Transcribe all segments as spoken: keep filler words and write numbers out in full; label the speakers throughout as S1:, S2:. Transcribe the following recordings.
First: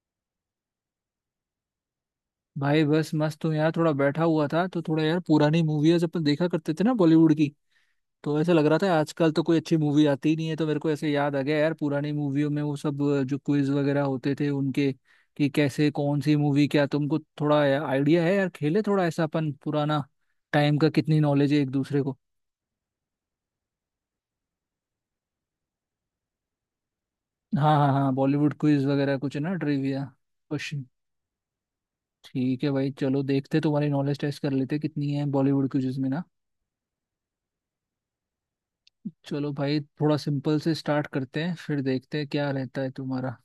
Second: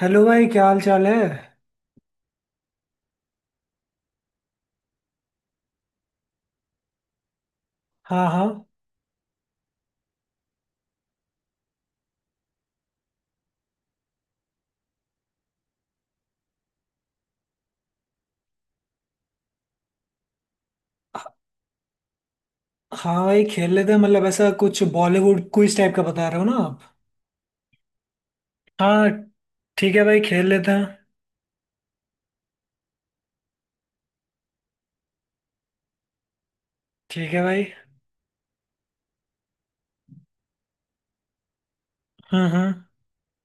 S1: Hello भाई, क्या हाल चाल है।
S2: भाई बस मस्त हूँ यार। थोड़ा बैठा हुआ था तो थोड़ा यार पुरानी मूवीज अपन देखा करते थे ना बॉलीवुड की।
S1: हाँ
S2: तो
S1: हाँ।
S2: ऐसा लग रहा था आजकल तो कोई अच्छी मूवी आती ही नहीं है। तो मेरे को ऐसे याद आ गया यार, पुरानी मूवियों में वो सब अ, जो क्विज वगैरह होते थे उनके, कि कैसे कौन सी मूवी, क्या तुमको थोड़ा आइडिया है यार? खेले थोड़ा ऐसा अपन पुराना टाइम का, कितनी नॉलेज है एक दूसरे को।
S1: हाँ भाई, खेल लेते हैं। मतलब ऐसा कुछ बॉलीवुड क्विज टाइप का बता रहे हो ना आप।
S2: हाँ हाँ हाँ, बॉलीवुड क्विज
S1: हाँ।
S2: वगैरह कुछ है ना,
S1: ठीक है
S2: ट्रिविया
S1: भाई, खेल लेते हैं।
S2: क्वेश्चन। ठीक है भाई, चलो देखते तुम्हारी नॉलेज टेस्ट कर लेते कितनी है बॉलीवुड क्विज में ना।
S1: ठीक है भाई।
S2: चलो भाई थोड़ा सिंपल से स्टार्ट करते हैं, फिर देखते हैं
S1: हम्म
S2: क्या
S1: हम्म।
S2: रहता है तुम्हारा।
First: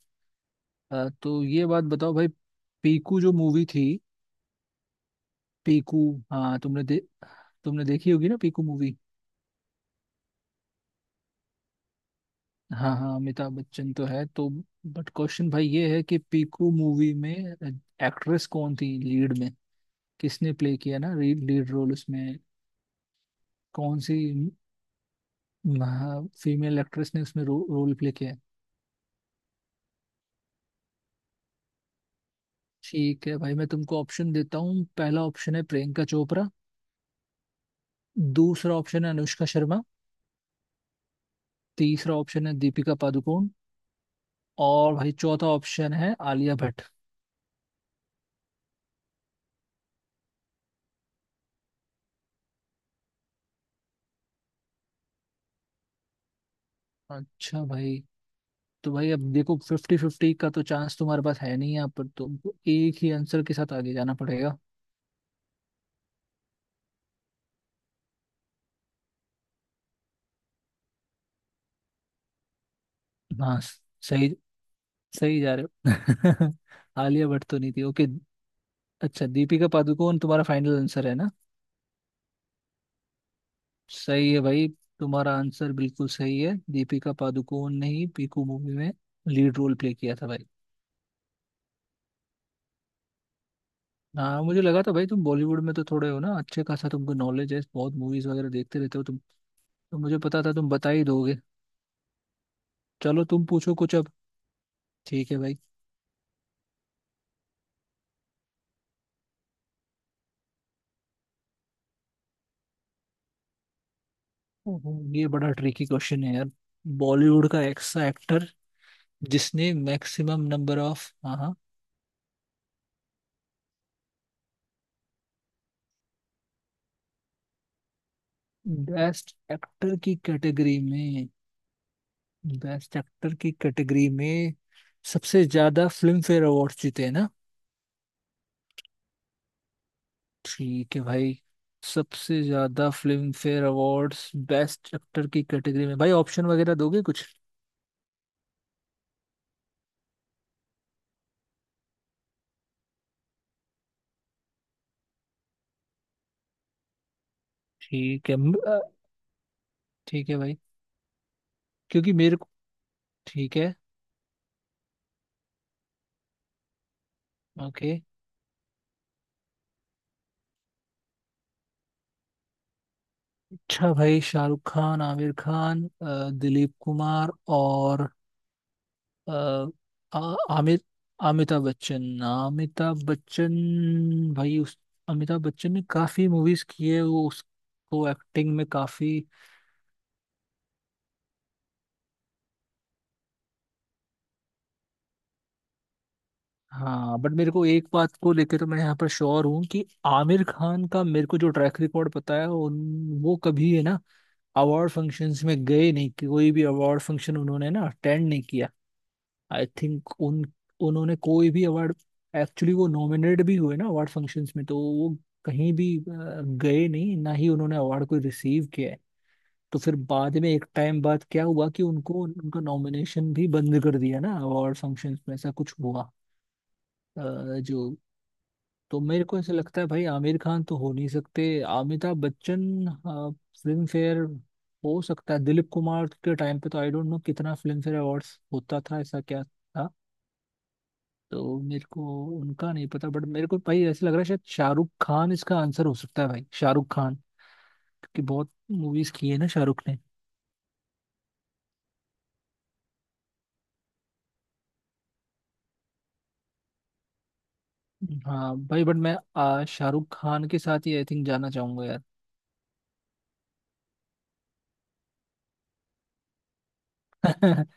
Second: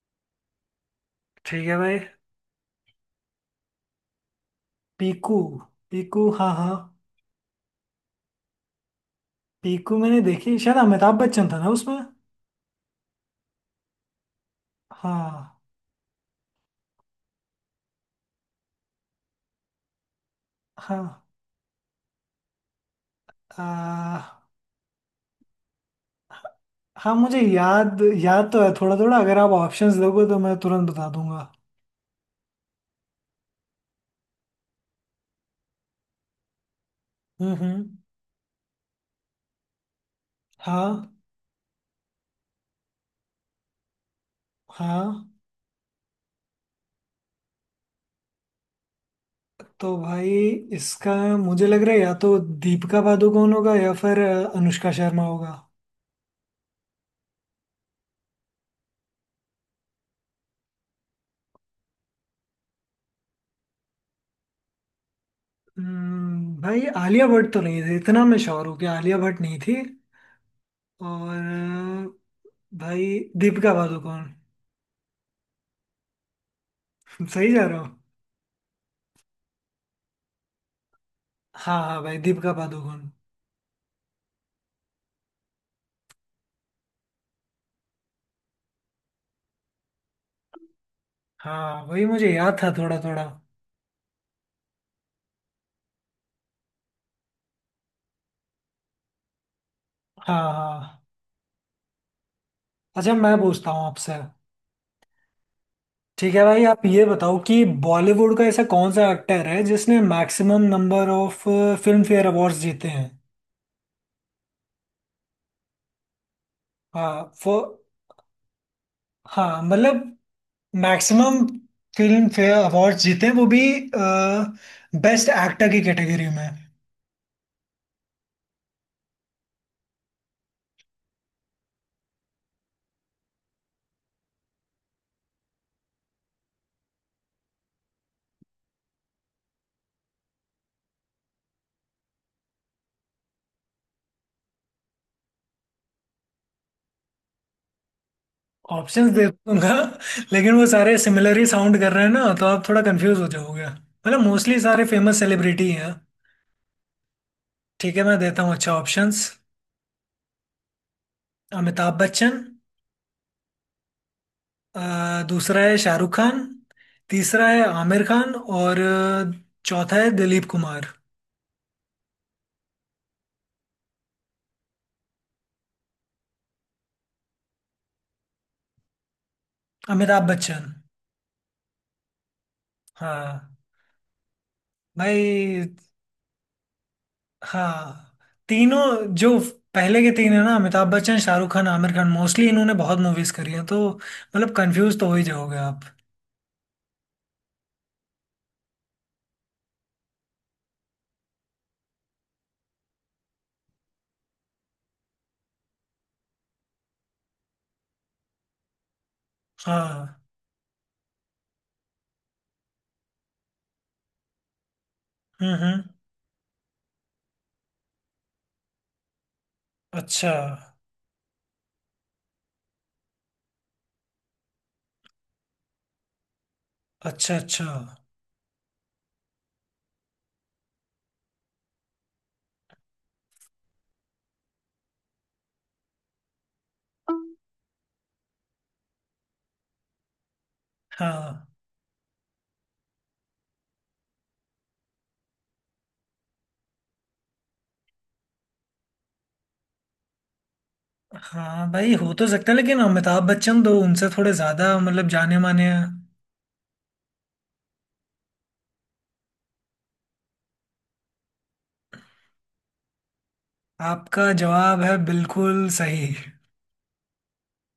S2: अ, तो ये
S1: ठीक है
S2: बात
S1: भाई।
S2: बताओ भाई। पीकू जो मूवी थी,
S1: पीकू।
S2: पीकू।
S1: पीकू हाँ
S2: हाँ,
S1: हाँ।
S2: तुमने दे, तुमने देखी होगी ना पीकू मूवी।
S1: पीकू मैंने देखी, शायद अमिताभ बच्चन था ना उसमें।
S2: हाँ हाँ अमिताभ बच्चन तो है तो। बट क्वेश्चन
S1: हाँ
S2: भाई ये है कि पीकू मूवी में एक्ट्रेस कौन थी लीड में, किसने प्ले किया ना
S1: हाँ।
S2: लीड रोल उसमें? कौन सी
S1: आ,
S2: फीमेल एक्ट्रेस
S1: हाँ,
S2: ने
S1: मुझे
S2: उसमें रो, रोल
S1: याद
S2: प्ले किया है?
S1: याद तो है थोड़ा थोड़ा। अगर आप ऑप्शंस दोगे तो मैं तुरंत बता दूंगा।
S2: ठीक है भाई, मैं तुमको ऑप्शन देता हूँ। पहला ऑप्शन है प्रियंका चोपड़ा।
S1: हम्म हम्म।
S2: दूसरा ऑप्शन है अनुष्का शर्मा।
S1: हाँ
S2: तीसरा ऑप्शन है दीपिका पादुकोण। और
S1: हाँ।
S2: भाई चौथा ऑप्शन है आलिया भट्ट।
S1: तो भाई, इसका मुझे लग रहा है या तो दीपिका पादुकोण होगा या फिर अ, अनुष्का शर्मा होगा।
S2: अच्छा भाई, तो भाई अब देखो फिफ्टी फिफ्टी का तो चांस तुम्हारे पास है नहीं, यहाँ पर तुमको एक ही आंसर के साथ आगे जाना पड़ेगा।
S1: हम्म, भाई आलिया भट्ट तो नहीं थी, इतना मैं श्योर हूँ कि आलिया भट्ट नहीं थी। और अ, भाई
S2: हाँ
S1: दीपिका पादुकोण।
S2: सही, सही जा रहे हो। आलिया भट्ट
S1: सही
S2: तो
S1: जा
S2: नहीं
S1: रहा
S2: थी,
S1: हूँ।
S2: ओके। अच्छा, दीपिका पादुकोण तुम्हारा फाइनल आंसर है ना?
S1: हाँ हाँ भाई, दीपिका पादुकोण।
S2: सही है भाई, तुम्हारा आंसर बिल्कुल सही है। दीपिका पादुकोण ने ही पीकू मूवी में लीड रोल प्ले किया था भाई।
S1: हाँ वही मुझे याद था थोड़ा थोड़ा।
S2: हाँ मुझे लगा था भाई तुम बॉलीवुड में तो थोड़े हो ना अच्छे खासा, तुमको नॉलेज है, बहुत मूवीज वगैरह देखते रहते हो तुम, तो मुझे
S1: हाँ
S2: पता था तुम बता
S1: हाँ।
S2: ही दोगे।
S1: अच्छा,
S2: चलो
S1: मैं
S2: तुम
S1: पूछता
S2: पूछो
S1: हूँ
S2: कुछ अब,
S1: आपसे।
S2: ठीक है भाई।
S1: ठीक है भाई, आप ये बताओ कि बॉलीवुड का ऐसा कौन सा एक्टर है जिसने maximum number of Filmfare awards जीते हैं।
S2: ओहो, ये बड़ा ट्रिकी क्वेश्चन है यार।
S1: हाँ
S2: बॉलीवुड का ऐसा एक्टर
S1: हाँ,
S2: जिसने
S1: मतलब
S2: मैक्सिमम नंबर ऑफ, हाँ
S1: मैक्सिमम
S2: हाँ,
S1: फिल्म फेयर अवार्ड जीते हैं वो भी बेस्ट एक्टर की कैटेगरी में।
S2: बेस्ट एक्टर की कैटेगरी में, बेस्ट एक्टर की कैटेगरी में सबसे ज्यादा फिल्म फेयर अवार्ड जीते हैं ना। ठीक है भाई, सबसे ज्यादा Filmfare awards best actor की कैटेगरी में। भाई ऑप्शन वगैरह दोगे कुछ?
S1: ऑप्शंस दे दूंगा। लेकिन वो सारे सिमिलर ही साउंड कर रहे हैं ना, तो आप थोड़ा कंफ्यूज हो जाओगे, मतलब मोस्टली सारे फेमस सेलिब्रिटी हैं। ठीक है, मैं
S2: ठीक है
S1: देता हूँ
S2: म-
S1: अच्छा
S2: अ,
S1: ऑप्शंस।
S2: ठीक है भाई।
S1: अमिताभ
S2: क्योंकि मेरे
S1: बच्चन।
S2: को, ठीक है,
S1: अ, दूसरा है शाहरुख खान। तीसरा है
S2: ओके।
S1: आमिर खान, और अ, चौथा है दिलीप कुमार।
S2: अच्छा भाई, शाहरुख खान, आमिर खान, अ, दिलीप कुमार और अ,
S1: अमिताभ
S2: आ-
S1: बच्चन।
S2: आमिर, अमिताभ बच्चन, अमिताभ बच्चन।
S1: हाँ
S2: भाई उस अमिताभ
S1: भाई।
S2: बच्चन ने काफी मूवीज की है, वो उसको
S1: हाँ,
S2: एक्टिंग में काफी।
S1: तीनों जो पहले के तीन है ना, अमिताभ बच्चन शाहरुख खान आमिर खान, मोस्टली इन्होंने बहुत मूवीज करी हैं, तो मतलब कंफ्यूज तो हो ही जाओगे आप।
S2: हाँ बट मेरे को एक बात को लेके तो मैं यहाँ पर श्योर हूँ कि आमिर खान का, मेरे को जो ट्रैक रिकॉर्ड पता है उन, वो कभी है ना अवार्ड फंक्शंस में गए नहीं, कि कोई भी अवार्ड फंक्शन उन्होंने ना अटेंड नहीं किया। आई थिंक
S1: हाँ।
S2: उन, उन्होंने कोई भी अवार्ड, एक्चुअली वो नॉमिनेट भी हुए ना अवार्ड फंक्शंस में, तो वो
S1: हम्म
S2: कहीं
S1: हम्म।
S2: भी अ, गए नहीं, ना ही उन्होंने अवार्ड कोई रिसीव किया है। तो फिर
S1: अच्छा
S2: बाद में एक टाइम बाद क्या हुआ कि उनको उनका नॉमिनेशन भी बंद कर दिया ना अवार्ड फंक्शंस में, ऐसा कुछ हुआ। अ,
S1: अच्छा अच्छा।
S2: जो, तो मेरे को ऐसा लगता है भाई आमिर खान तो हो नहीं सकते। अमिताभ बच्चन आ, फिल्म फेयर, हो सकता है दिलीप कुमार के टाइम पे तो आई डोंट नो कितना फिल्म फेयर अवार्ड्स होता था, ऐसा क्या था।
S1: हाँ
S2: तो मेरे को उनका नहीं पता, बट मेरे को भाई ऐसा लग रहा है शायद शाहरुख खान इसका आंसर हो सकता है भाई, शाहरुख खान, क्योंकि बहुत मूवीज की है ना शाहरुख ने।
S1: हाँ भाई, हो तो सकता है लेकिन अमिताभ बच्चन तो उनसे थोड़े ज्यादा मतलब जाने माने हैं।
S2: हाँ भाई बट मैं आ, शाहरुख खान के साथ ही आई थिंक जाना चाहूंगा यार।
S1: आपका जवाब है बिल्कुल सही।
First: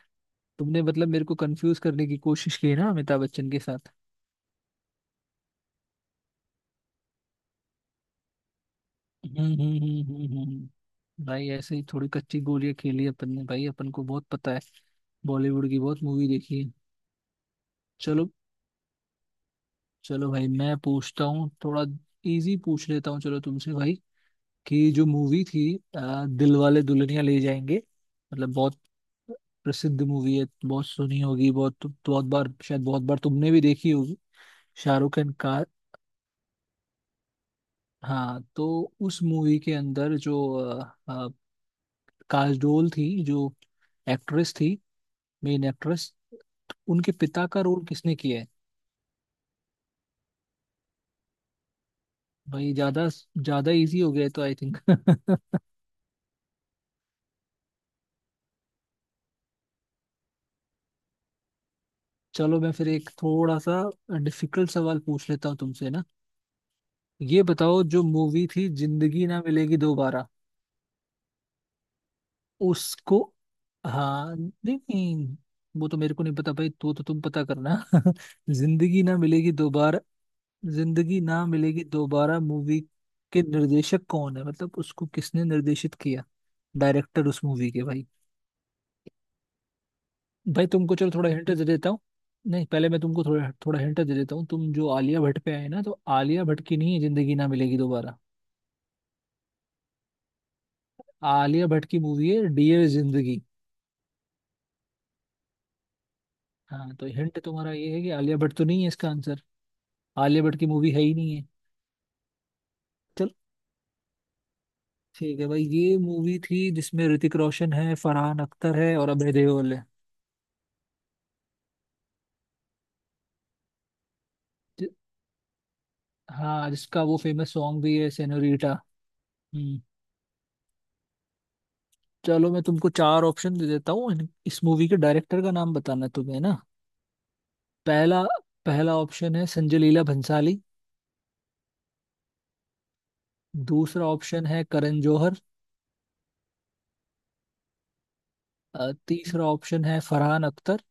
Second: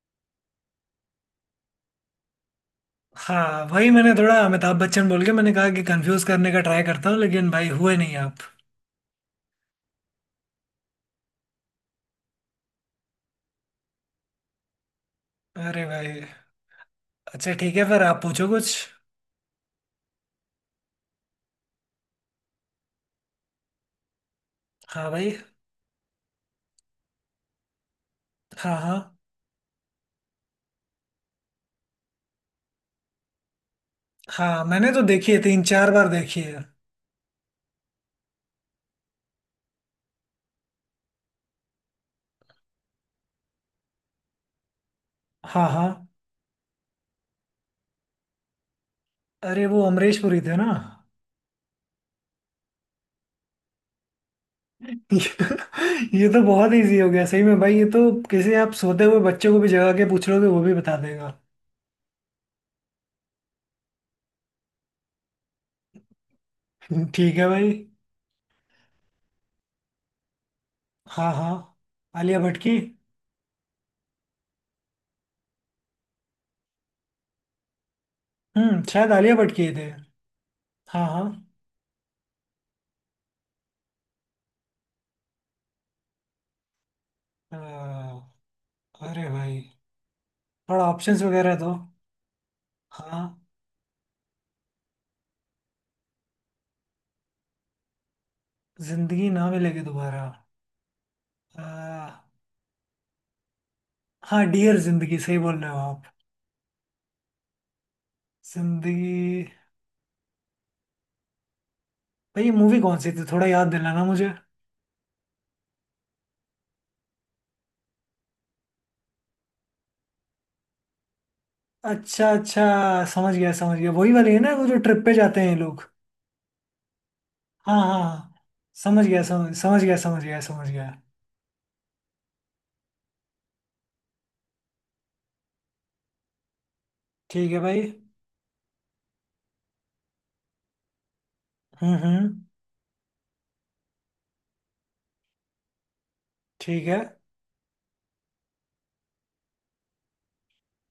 S2: तुमने मतलब मेरे को कंफ्यूज करने की कोशिश की है ना अमिताभ बच्चन के
S1: हाँ वही,
S2: साथ।
S1: मैंने थोड़ा अमिताभ बच्चन बोल के मैंने कहा कि कंफ्यूज करने का ट्राई करता हूँ, लेकिन भाई हुए नहीं आप।
S2: हम्म हम्म, हम्म, हम्म, हम्म। भाई ऐसे ही थोड़ी कच्ची गोलियां खेली अपन ने, भाई अपन को बहुत पता है, बॉलीवुड की
S1: अरे
S2: बहुत
S1: भाई।
S2: मूवी देखी है।
S1: अच्छा ठीक है, फिर आप
S2: चलो,
S1: पूछो कुछ।
S2: चलो भाई मैं पूछता हूँ थोड़ा। इजी पूछ लेता हूँ चलो तुमसे भाई। कि जो
S1: हाँ भाई।
S2: मूवी थी आ, दिल वाले दुल्हनिया ले जाएंगे, मतलब
S1: हाँ
S2: बहुत
S1: हाँ।
S2: प्रसिद्ध मूवी है, बहुत सुनी होगी, बहुत बहुत बार शायद, बहुत बार तुमने भी देखी होगी।
S1: हाँ मैंने तो
S2: शाहरुख
S1: देखी
S2: खान
S1: है,
S2: का।
S1: तीन चार बार देखी है।
S2: हाँ तो उस मूवी के अंदर जो अ, अ, काजोल थी जो एक्ट्रेस थी, मेन
S1: हाँ हाँ।
S2: एक्ट्रेस, उनके पिता का रोल किसने किया है?
S1: अरे वो अमरीश पुरी थे ना।
S2: भाई ज्यादा, ज्यादा इजी हो गया है तो आई थिंक।
S1: ये तो बहुत इजी हो गया, सही में भाई, ये तो किसी आप सोते हुए बच्चे को भी जगा के पूछ लोगे वो भी बता देगा।
S2: चलो मैं फिर एक थोड़ा सा डिफिकल्ट सवाल पूछ लेता हूँ तुमसे ना।
S1: ठीक
S2: ये
S1: है भाई।
S2: बताओ जो मूवी थी जिंदगी ना मिलेगी दोबारा,
S1: हाँ हाँ। आलिया भट्ट की।
S2: उसको, हाँ नहीं नहीं, वो तो मेरे को नहीं पता भाई, तो तो तुम पता करना।
S1: हम्म,
S2: जिंदगी
S1: शायद
S2: ना
S1: आलिया भट्ट
S2: मिलेगी
S1: की ही थे।
S2: दोबारा,
S1: हाँ
S2: जिंदगी
S1: हाँ।
S2: ना मिलेगी दोबारा मूवी के निर्देशक कौन है, मतलब उसको किसने निर्देशित किया, डायरेक्टर उस मूवी के भाई?
S1: अ, अरे भाई,
S2: भाई
S1: थोड़ा
S2: तुमको चलो
S1: ऑप्शंस
S2: थोड़ा हिंट
S1: वगैरह
S2: दे
S1: दो।
S2: देता हूँ, नहीं पहले मैं
S1: हाँ।
S2: तुमको थोड़ा थोड़ा हिंट दे देता हूँ। तुम जो आलिया भट्ट पे आए ना, तो आलिया भट्ट की नहीं है जिंदगी ना मिलेगी दोबारा।
S1: जिंदगी ना मिलेगी दोबारा।
S2: आलिया भट्ट की
S1: अ,
S2: मूवी है डियर जिंदगी।
S1: हाँ, डियर जिंदगी सही बोल रहे हो आप।
S2: हाँ तो हिंट तुम्हारा ये है कि आलिया भट्ट तो नहीं है इसका आंसर।
S1: जिंदगी।
S2: आलिया भट्ट की मूवी है ही नहीं है।
S1: भाई ये मूवी कौन सी थी,
S2: चलो
S1: थोड़ा याद दिलाना मुझे।
S2: ठीक है भाई, ये मूवी थी जिसमें ऋतिक रोशन है, फरहान अख्तर है और अभय देओल है।
S1: अच्छा अच्छा, समझ गया समझ गया। वही वाली है ना वो, जो
S2: जि-
S1: ट्रिप पे जाते हैं ये लोग।
S2: हाँ जिसका वो फेमस
S1: हाँ
S2: सॉन्ग भी
S1: हाँ
S2: है
S1: हाँ,
S2: सेनोरीटा।
S1: समझ गया समझ
S2: हम्म,
S1: समझ गया समझ गया समझ गया।
S2: चलो मैं तुमको चार ऑप्शन दे देता हूँ, इन- इस मूवी के डायरेक्टर का नाम बताना है तुम्हें ना।
S1: ठीक है भाई।
S2: पहला पहला ऑप्शन है संजय लीला भंसाली।
S1: हम्म हम्म।
S2: दूसरा ऑप्शन है करण जौहर।
S1: ठीक है
S2: अ, तीसरा ऑप्शन है फरहान अख्तर।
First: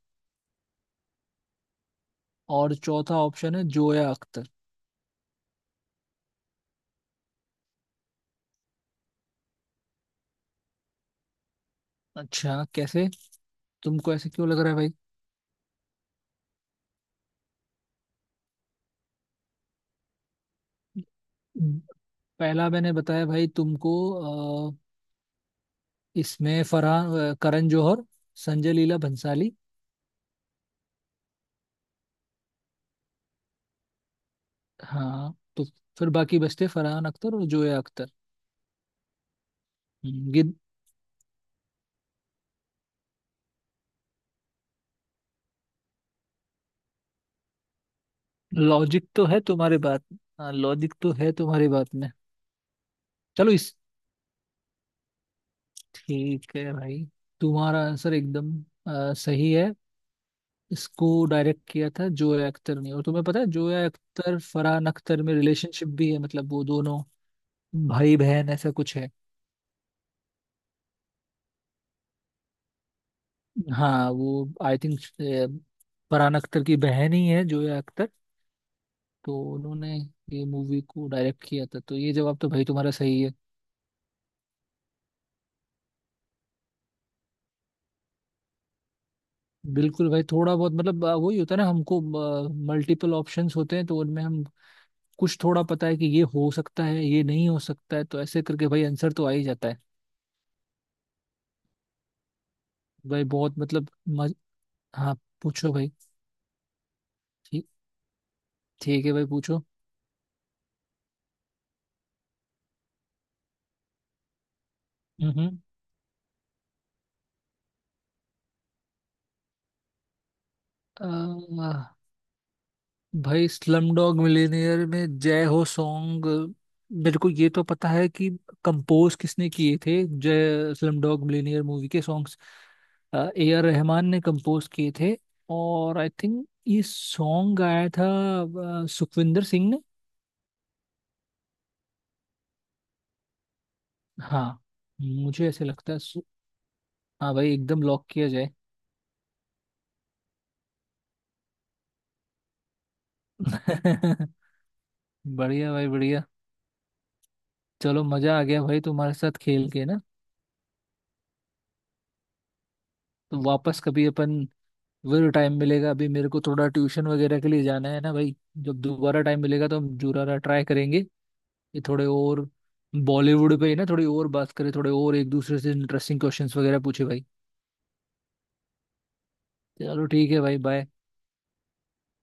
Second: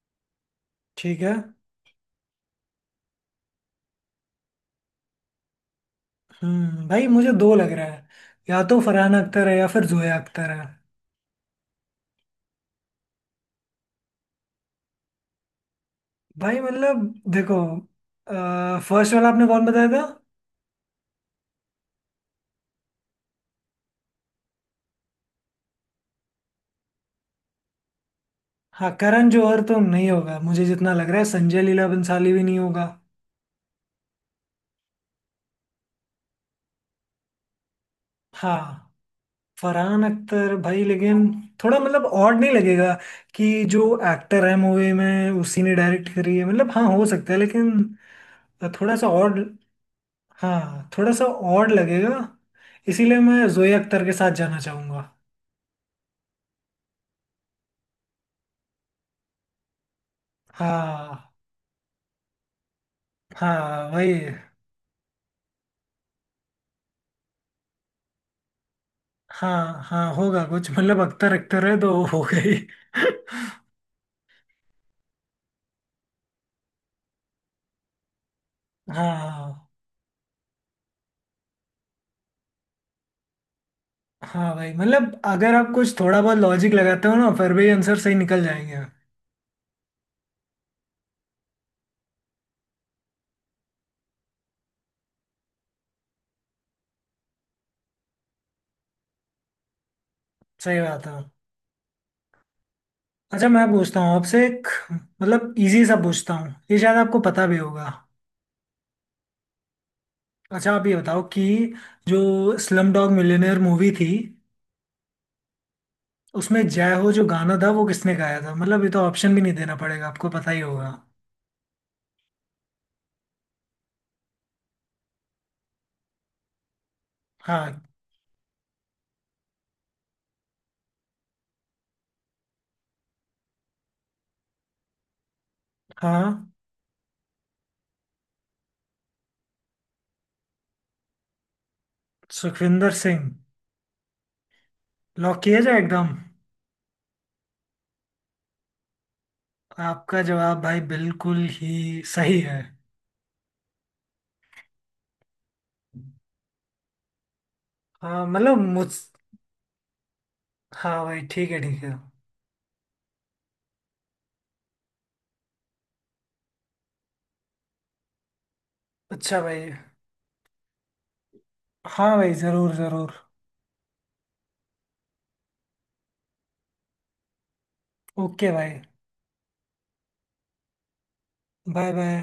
S1: ठीक है।
S2: और चौथा ऑप्शन है जोया अख्तर।
S1: हम्म, भाई मुझे दो लग रहा है, या तो फरहान अख्तर है या फिर जोया अख्तर है।
S2: अच्छा कैसे, तुमको ऐसे क्यों लग रहा है भाई?
S1: भाई मतलब देखो, फर्स्ट वाला आपने कौन बताया था।
S2: पहला मैंने बताया भाई तुमको, अ, इसमें फरहान, अ, करण जौहर, संजय
S1: हाँ,
S2: लीला
S1: करण
S2: भंसाली।
S1: जौहर तो नहीं होगा, मुझे जितना लग रहा है संजय लीला भंसाली भी नहीं होगा।
S2: हाँ तो फिर बाकी बचते फरहान अख्तर और जोया अख्तर।
S1: हाँ। फरहान
S2: हम्म, ये
S1: अख्तर भाई, लेकिन थोड़ा मतलब ऑड नहीं लगेगा कि जो एक्टर है मूवी में उसी ने डायरेक्ट करी है, मतलब हाँ हो सकता है लेकिन थोड़ा
S2: लॉजिक
S1: सा
S2: तो है
S1: ऑड।
S2: तुम्हारे बात। हाँ
S1: हाँ,
S2: लॉजिक
S1: थोड़ा
S2: तो
S1: सा
S2: है तुम्हारी
S1: ऑड
S2: बात में।
S1: लगेगा, इसीलिए मैं
S2: चलो इस,
S1: जोया अख्तर के साथ जाना चाहूंगा।
S2: ठीक है भाई, तुम्हारा आंसर एकदम अ, सही है। इसको
S1: हाँ।
S2: डायरेक्ट किया था जोया अख्तर ने। और तुम्हें पता है जोया
S1: हाँ वही।
S2: अख्तर फरहान अख्तर में रिलेशनशिप भी है, मतलब वो दोनों भाई बहन ऐसा कुछ है।
S1: हाँ हाँ होगा कुछ, मतलब अख्तर अख्तर है तो हो गई।
S2: हाँ वो आई थिंक फरहान अख्तर की बहन ही है जोया अख्तर। तो
S1: हाँ।
S2: उन्होंने ये मूवी को डायरेक्ट किया था, तो ये जवाब तो भाई तुम्हारा सही है।
S1: हाँ भाई, मतलब अगर आप कुछ थोड़ा बहुत लॉजिक लगाते हो ना, फिर भी आंसर सही निकल जाएंगे।
S2: बिल्कुल भाई थोड़ा बहुत मतलब अ, वही होता है ना हमको, मल्टीपल ऑप्शंस होते हैं तो उनमें हम कुछ थोड़ा पता है कि ये हो सकता है ये नहीं हो सकता है, तो ऐसे करके भाई आंसर तो आ ही जाता है।
S1: सही बात है।
S2: भाई
S1: अच्छा
S2: बहुत
S1: मैं
S2: मतलब
S1: पूछता हूँ
S2: मज...
S1: आपसे एक,
S2: हाँ
S1: मतलब
S2: पूछो
S1: इजी
S2: भाई।
S1: सा पूछता हूँ, ये शायद आपको पता भी
S2: ठीक,
S1: होगा।
S2: ठीक है भाई पूछो।
S1: अच्छा आप ये बताओ कि जो स्लम डॉग मिलियनेयर मूवी थी
S2: हम्म हम्म।
S1: उसमें जय हो जो गाना था वो किसने गाया था, मतलब ये तो ऑप्शन भी नहीं देना पड़ेगा, आपको पता ही होगा।
S2: अ, भाई स्लम डॉग मिलियनेयर में जय हो सॉन्ग, मेरे को ये तो
S1: हाँ।
S2: पता है कि कंपोज किसने किए थे। Jai Slumdog Millionaire movie के सॉन्ग्स ए आर रहमान ने कंपोज किए थे। और आई
S1: हाँ,
S2: थिंक ये सॉन्ग गाया था अ, सुखविंदर सिंह ने।
S1: सुखविंदर सिंह।
S2: हाँ
S1: लॉक
S2: मुझे
S1: किया
S2: ऐसे
S1: जाए
S2: लगता है।
S1: एकदम।
S2: हाँ भाई एकदम लॉक किया जाए।
S1: आपका जवाब भाई बिल्कुल ही सही है।
S2: बढ़िया भाई बढ़िया। चलो
S1: हाँ
S2: मजा आ
S1: मतलब
S2: गया भाई
S1: मुझ।
S2: तुम्हारे साथ खेल के ना।
S1: हाँ भाई ठीक है ठीक है।
S2: तो वापस कभी अपन, जरूर टाइम मिलेगा, अभी मेरे को थोड़ा ट्यूशन वगैरह के लिए जाना है ना भाई। जब दोबारा
S1: अच्छा
S2: टाइम मिलेगा
S1: भाई।
S2: तो हम जुरारा ट्राई करेंगे कि थोड़े
S1: हाँ भाई
S2: और
S1: ज़रूर ज़रूर।
S2: बॉलीवुड पे ही ना थोड़ी और बात करें, थोड़े और एक दूसरे से इंटरेस्टिंग क्वेश्चंस वगैरह पूछे भाई।
S1: ओके भाई।
S2: चलो ठीक है भाई, बाय।
S1: Bye bye.